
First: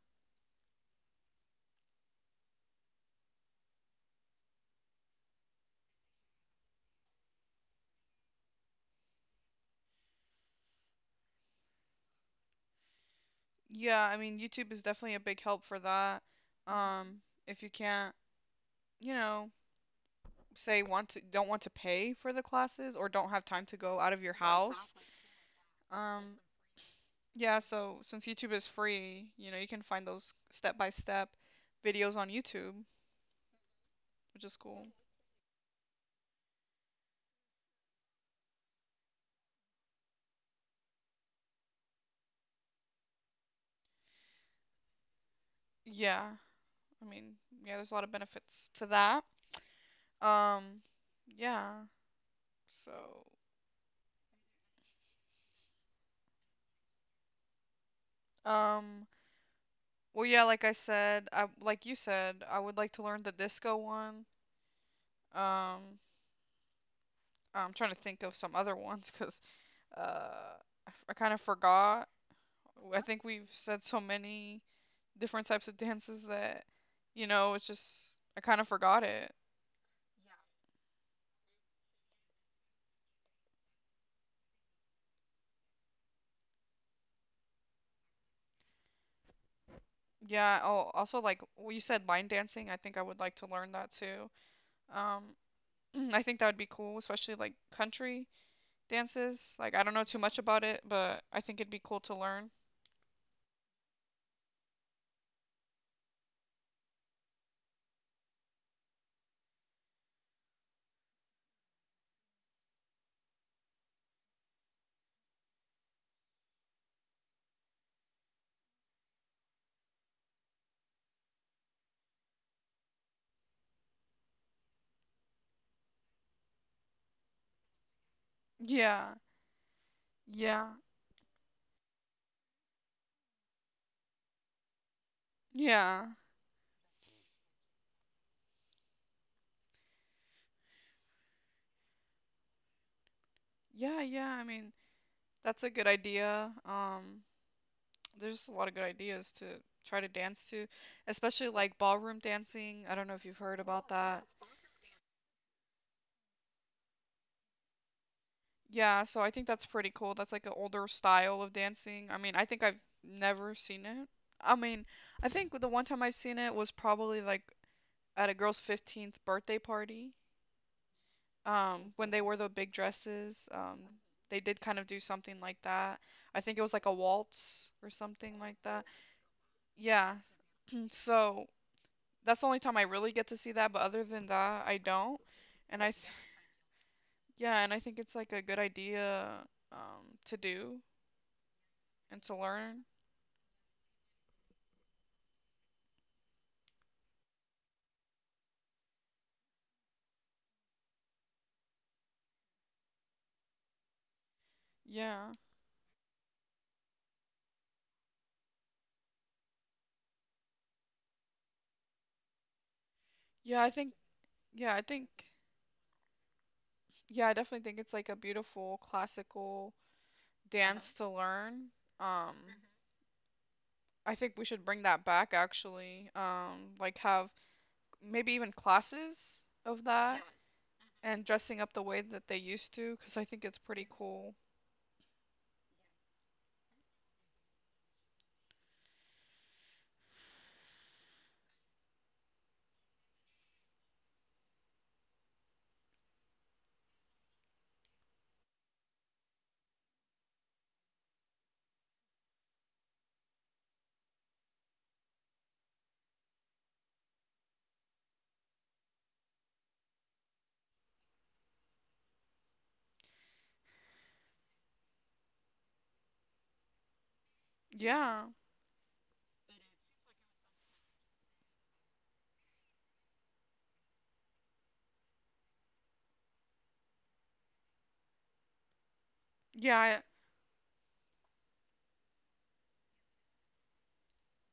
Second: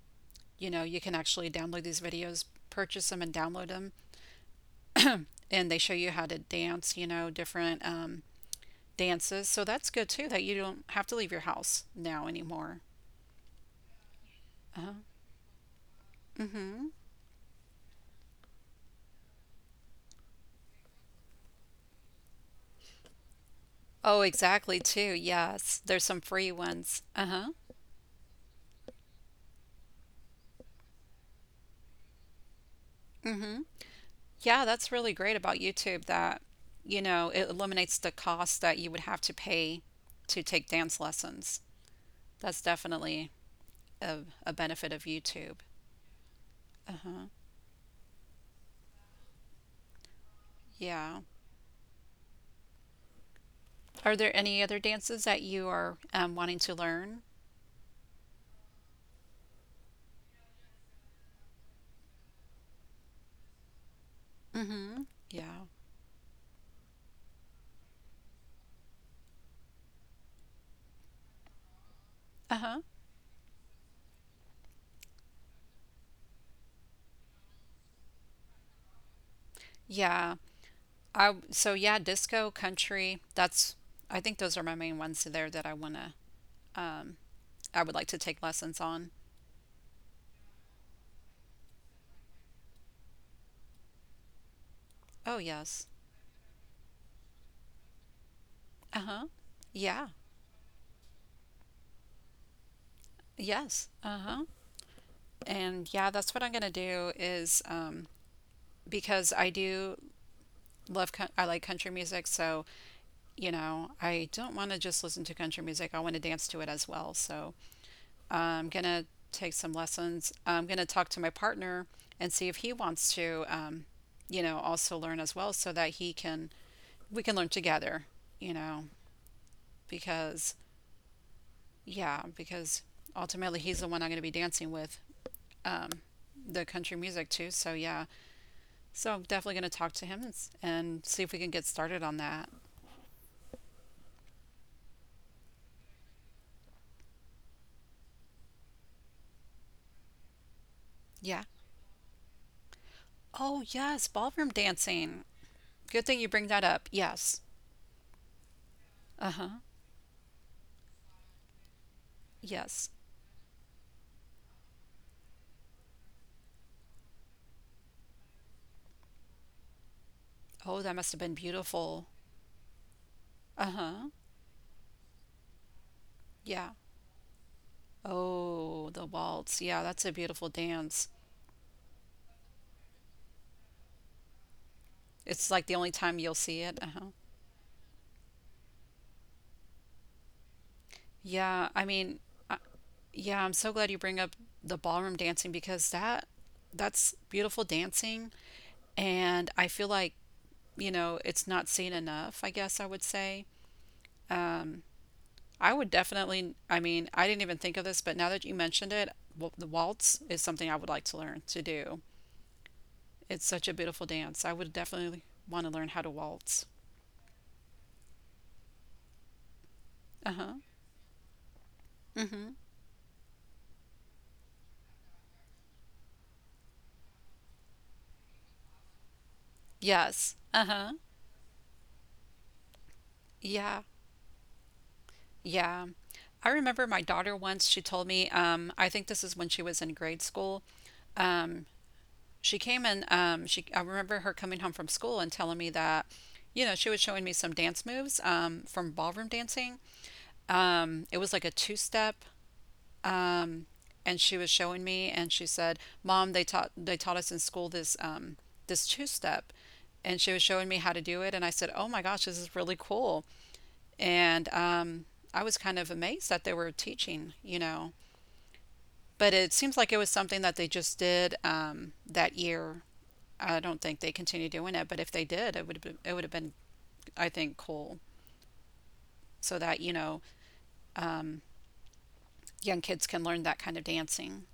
Speaker 1: you know, you can actually download these videos, purchase them and download them, and they show you how to dance, you know, different um, dances. So that's good too that you don't have to leave your house now anymore.
Speaker 2: Yeah, I mean YouTube is
Speaker 1: Uh-huh.
Speaker 2: definitely a big help for that.
Speaker 1: Mhm.
Speaker 2: Um, if you can't, you know, say want to don't want to pay for the classes or don't have time to go out
Speaker 1: Oh,
Speaker 2: of your
Speaker 1: exactly
Speaker 2: house.
Speaker 1: too. Yes. There's some
Speaker 2: Um,
Speaker 1: free ones. Uh-huh.
Speaker 2: yeah, so since YouTube is free, you know, you can find those step-by-step videos on YouTube,
Speaker 1: Mhm.
Speaker 2: which is
Speaker 1: Yeah,
Speaker 2: cool.
Speaker 1: that's really great about YouTube that, you know, it eliminates the cost that you would have to pay to take dance lessons. That's definitely a, a benefit of YouTube.
Speaker 2: Yeah. I
Speaker 1: Uh-huh.
Speaker 2: mean, yeah, there's a lot of benefits to that. Um,
Speaker 1: Yeah.
Speaker 2: yeah. So,
Speaker 1: Are there any other dances that you are um, wanting to learn?
Speaker 2: um, well, yeah, like I said, I like you said, I would like to learn the disco one.
Speaker 1: Mm-hmm. Yeah.
Speaker 2: Um, I'm trying to think of some other ones because uh, I, f- I kind of forgot.
Speaker 1: Uh-huh.
Speaker 2: I think we've said so many different types of dances that, you know, it's just I kind of forgot it.
Speaker 1: Yeah. I so yeah, disco, country. That's, I think those are my main ones there that I wanna um I would like to take lessons on.
Speaker 2: Yeah. Oh, also like well, you said line dancing. I think I would like to learn that too.
Speaker 1: Oh
Speaker 2: Um,
Speaker 1: yes.
Speaker 2: I think that would be cool, especially like country
Speaker 1: Uh-huh.
Speaker 2: dances. Like I don't know
Speaker 1: Yeah.
Speaker 2: too much about it, but I think it'd be cool to learn.
Speaker 1: Yes. Uh-huh. And yeah, that's what I'm gonna do is, um because I do love coun- I like country music, so, you know, I don't want to just listen to country music. I want to dance to it as well. So I'm gonna take some lessons. I'm gonna talk to my partner and see if he wants to, um, you know, also learn as well, so that he can, we can learn together, you know,
Speaker 2: Yeah.
Speaker 1: because
Speaker 2: Yeah.
Speaker 1: yeah, because ultimately he's the one I'm gonna be dancing with, um,
Speaker 2: Yeah.
Speaker 1: the country music too. So yeah, so I'm definitely gonna talk to him and, s- and see if we can get started on that.
Speaker 2: Yeah, yeah. I mean, that's a good idea. Um, there's just a lot of good ideas to try to dance to,
Speaker 1: Yeah.
Speaker 2: especially like ballroom dancing. I don't know if you've
Speaker 1: Oh
Speaker 2: heard about
Speaker 1: yes,
Speaker 2: that.
Speaker 1: ballroom dancing. Good thing you bring that up. Yes.
Speaker 2: Yeah, so I
Speaker 1: Uh
Speaker 2: think
Speaker 1: huh.
Speaker 2: that's pretty cool. That's like an older style of dancing. I mean, I think I've
Speaker 1: Yes.
Speaker 2: never seen it. I mean, I think the one time I've seen it was probably like at a girl's fifteenth birthday party.
Speaker 1: Oh, that must have been
Speaker 2: Um,
Speaker 1: beautiful.
Speaker 2: when they wore the big dresses,
Speaker 1: Uh
Speaker 2: um,
Speaker 1: huh.
Speaker 2: they did kind of do something like that. I think it
Speaker 1: Yeah.
Speaker 2: was like a waltz or something like that.
Speaker 1: Oh, the waltz. Yeah, that's a
Speaker 2: Yeah,
Speaker 1: beautiful dance.
Speaker 2: so that's the only time I really get to see that, but other than that, I don't.
Speaker 1: It's like the
Speaker 2: And
Speaker 1: only
Speaker 2: I, th
Speaker 1: time you'll see it. Uh-huh.
Speaker 2: yeah, and I think it's like a good idea um to do
Speaker 1: Yeah, I mean,
Speaker 2: and to
Speaker 1: uh,
Speaker 2: learn.
Speaker 1: yeah, I'm so glad you bring up the ballroom dancing because that that's beautiful dancing and I feel like, you know, it's not seen enough, I guess I would say.
Speaker 2: Yeah.
Speaker 1: I would definitely, I mean, I didn't even think of this, but now that you mentioned it, w the waltz is something I would like to learn to do. It's
Speaker 2: Yeah,
Speaker 1: such
Speaker 2: I
Speaker 1: a
Speaker 2: think
Speaker 1: beautiful dance. I would
Speaker 2: yeah, I think
Speaker 1: definitely want to learn how to waltz.
Speaker 2: yeah, I definitely think it's like a beautiful classical Uh-huh.
Speaker 1: Uh-huh.
Speaker 2: dance to learn. Um I think we should bring that back actually. Um like have maybe even classes of that
Speaker 1: Yes. Uh-huh.
Speaker 2: and dressing up the way that they used to, 'cause I think it's
Speaker 1: Yeah.
Speaker 2: pretty cool.
Speaker 1: Yeah. I remember my daughter once, she told me, um, I think this is when she was in grade school. Um, she came and um, she, I remember her coming home from school and telling me that, you know, she was showing me some dance moves um, from ballroom dancing. Um, it was like a two-step, and she was showing me, and she said, "Mom, they taught they taught us in school this um, this two-step." And she was showing me how to do it, and I said, "Oh my gosh, this is really cool." And um, I was kind of amazed that they were teaching, you know.
Speaker 2: Yeah.
Speaker 1: But it seems like it was something that they just did, um, that year. I don't think they continue doing it, but if they did, it would have been, it would have been, I think, cool so that, you
Speaker 2: Yeah,
Speaker 1: know, young kids can learn that kind of dancing.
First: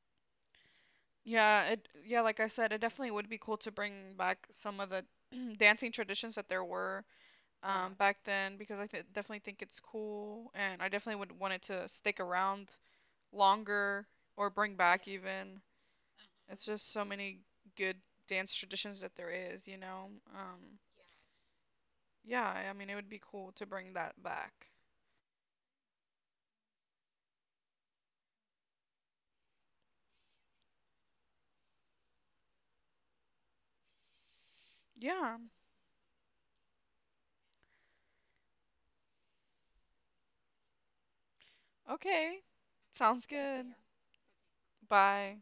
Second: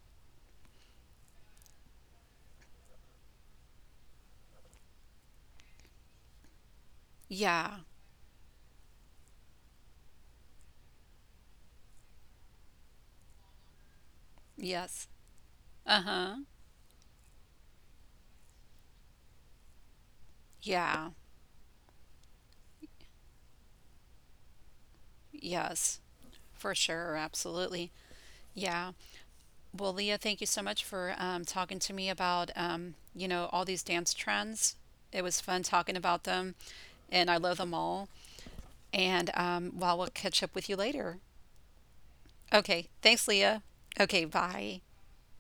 Speaker 2: Yeah, it yeah, like I said, it definitely would be cool to bring back some of the dancing traditions that there were
Speaker 1: Yeah.
Speaker 2: Yeah. um back then because I th definitely think it's cool and I definitely would want it to stick around longer or bring Yeah. back
Speaker 1: Yes.
Speaker 2: even.
Speaker 1: Uh-huh.
Speaker 2: It's just so many good dance traditions that there is, you know. Um
Speaker 1: Yeah.
Speaker 2: yeah, I I mean it would be cool to bring that back.
Speaker 1: Yes. For sure. Absolutely. Yeah. Well, Leah, thank you so much for um, talking to me about, um, you know, all these dance trends. It
Speaker 2: Yeah.
Speaker 1: was fun talking about them, and I love them all. And um, well, we'll catch up with you later.
Speaker 2: Okay.
Speaker 1: Okay,
Speaker 2: Sounds
Speaker 1: thanks, Leah.
Speaker 2: good.
Speaker 1: Okay, bye.
Speaker 2: Bye.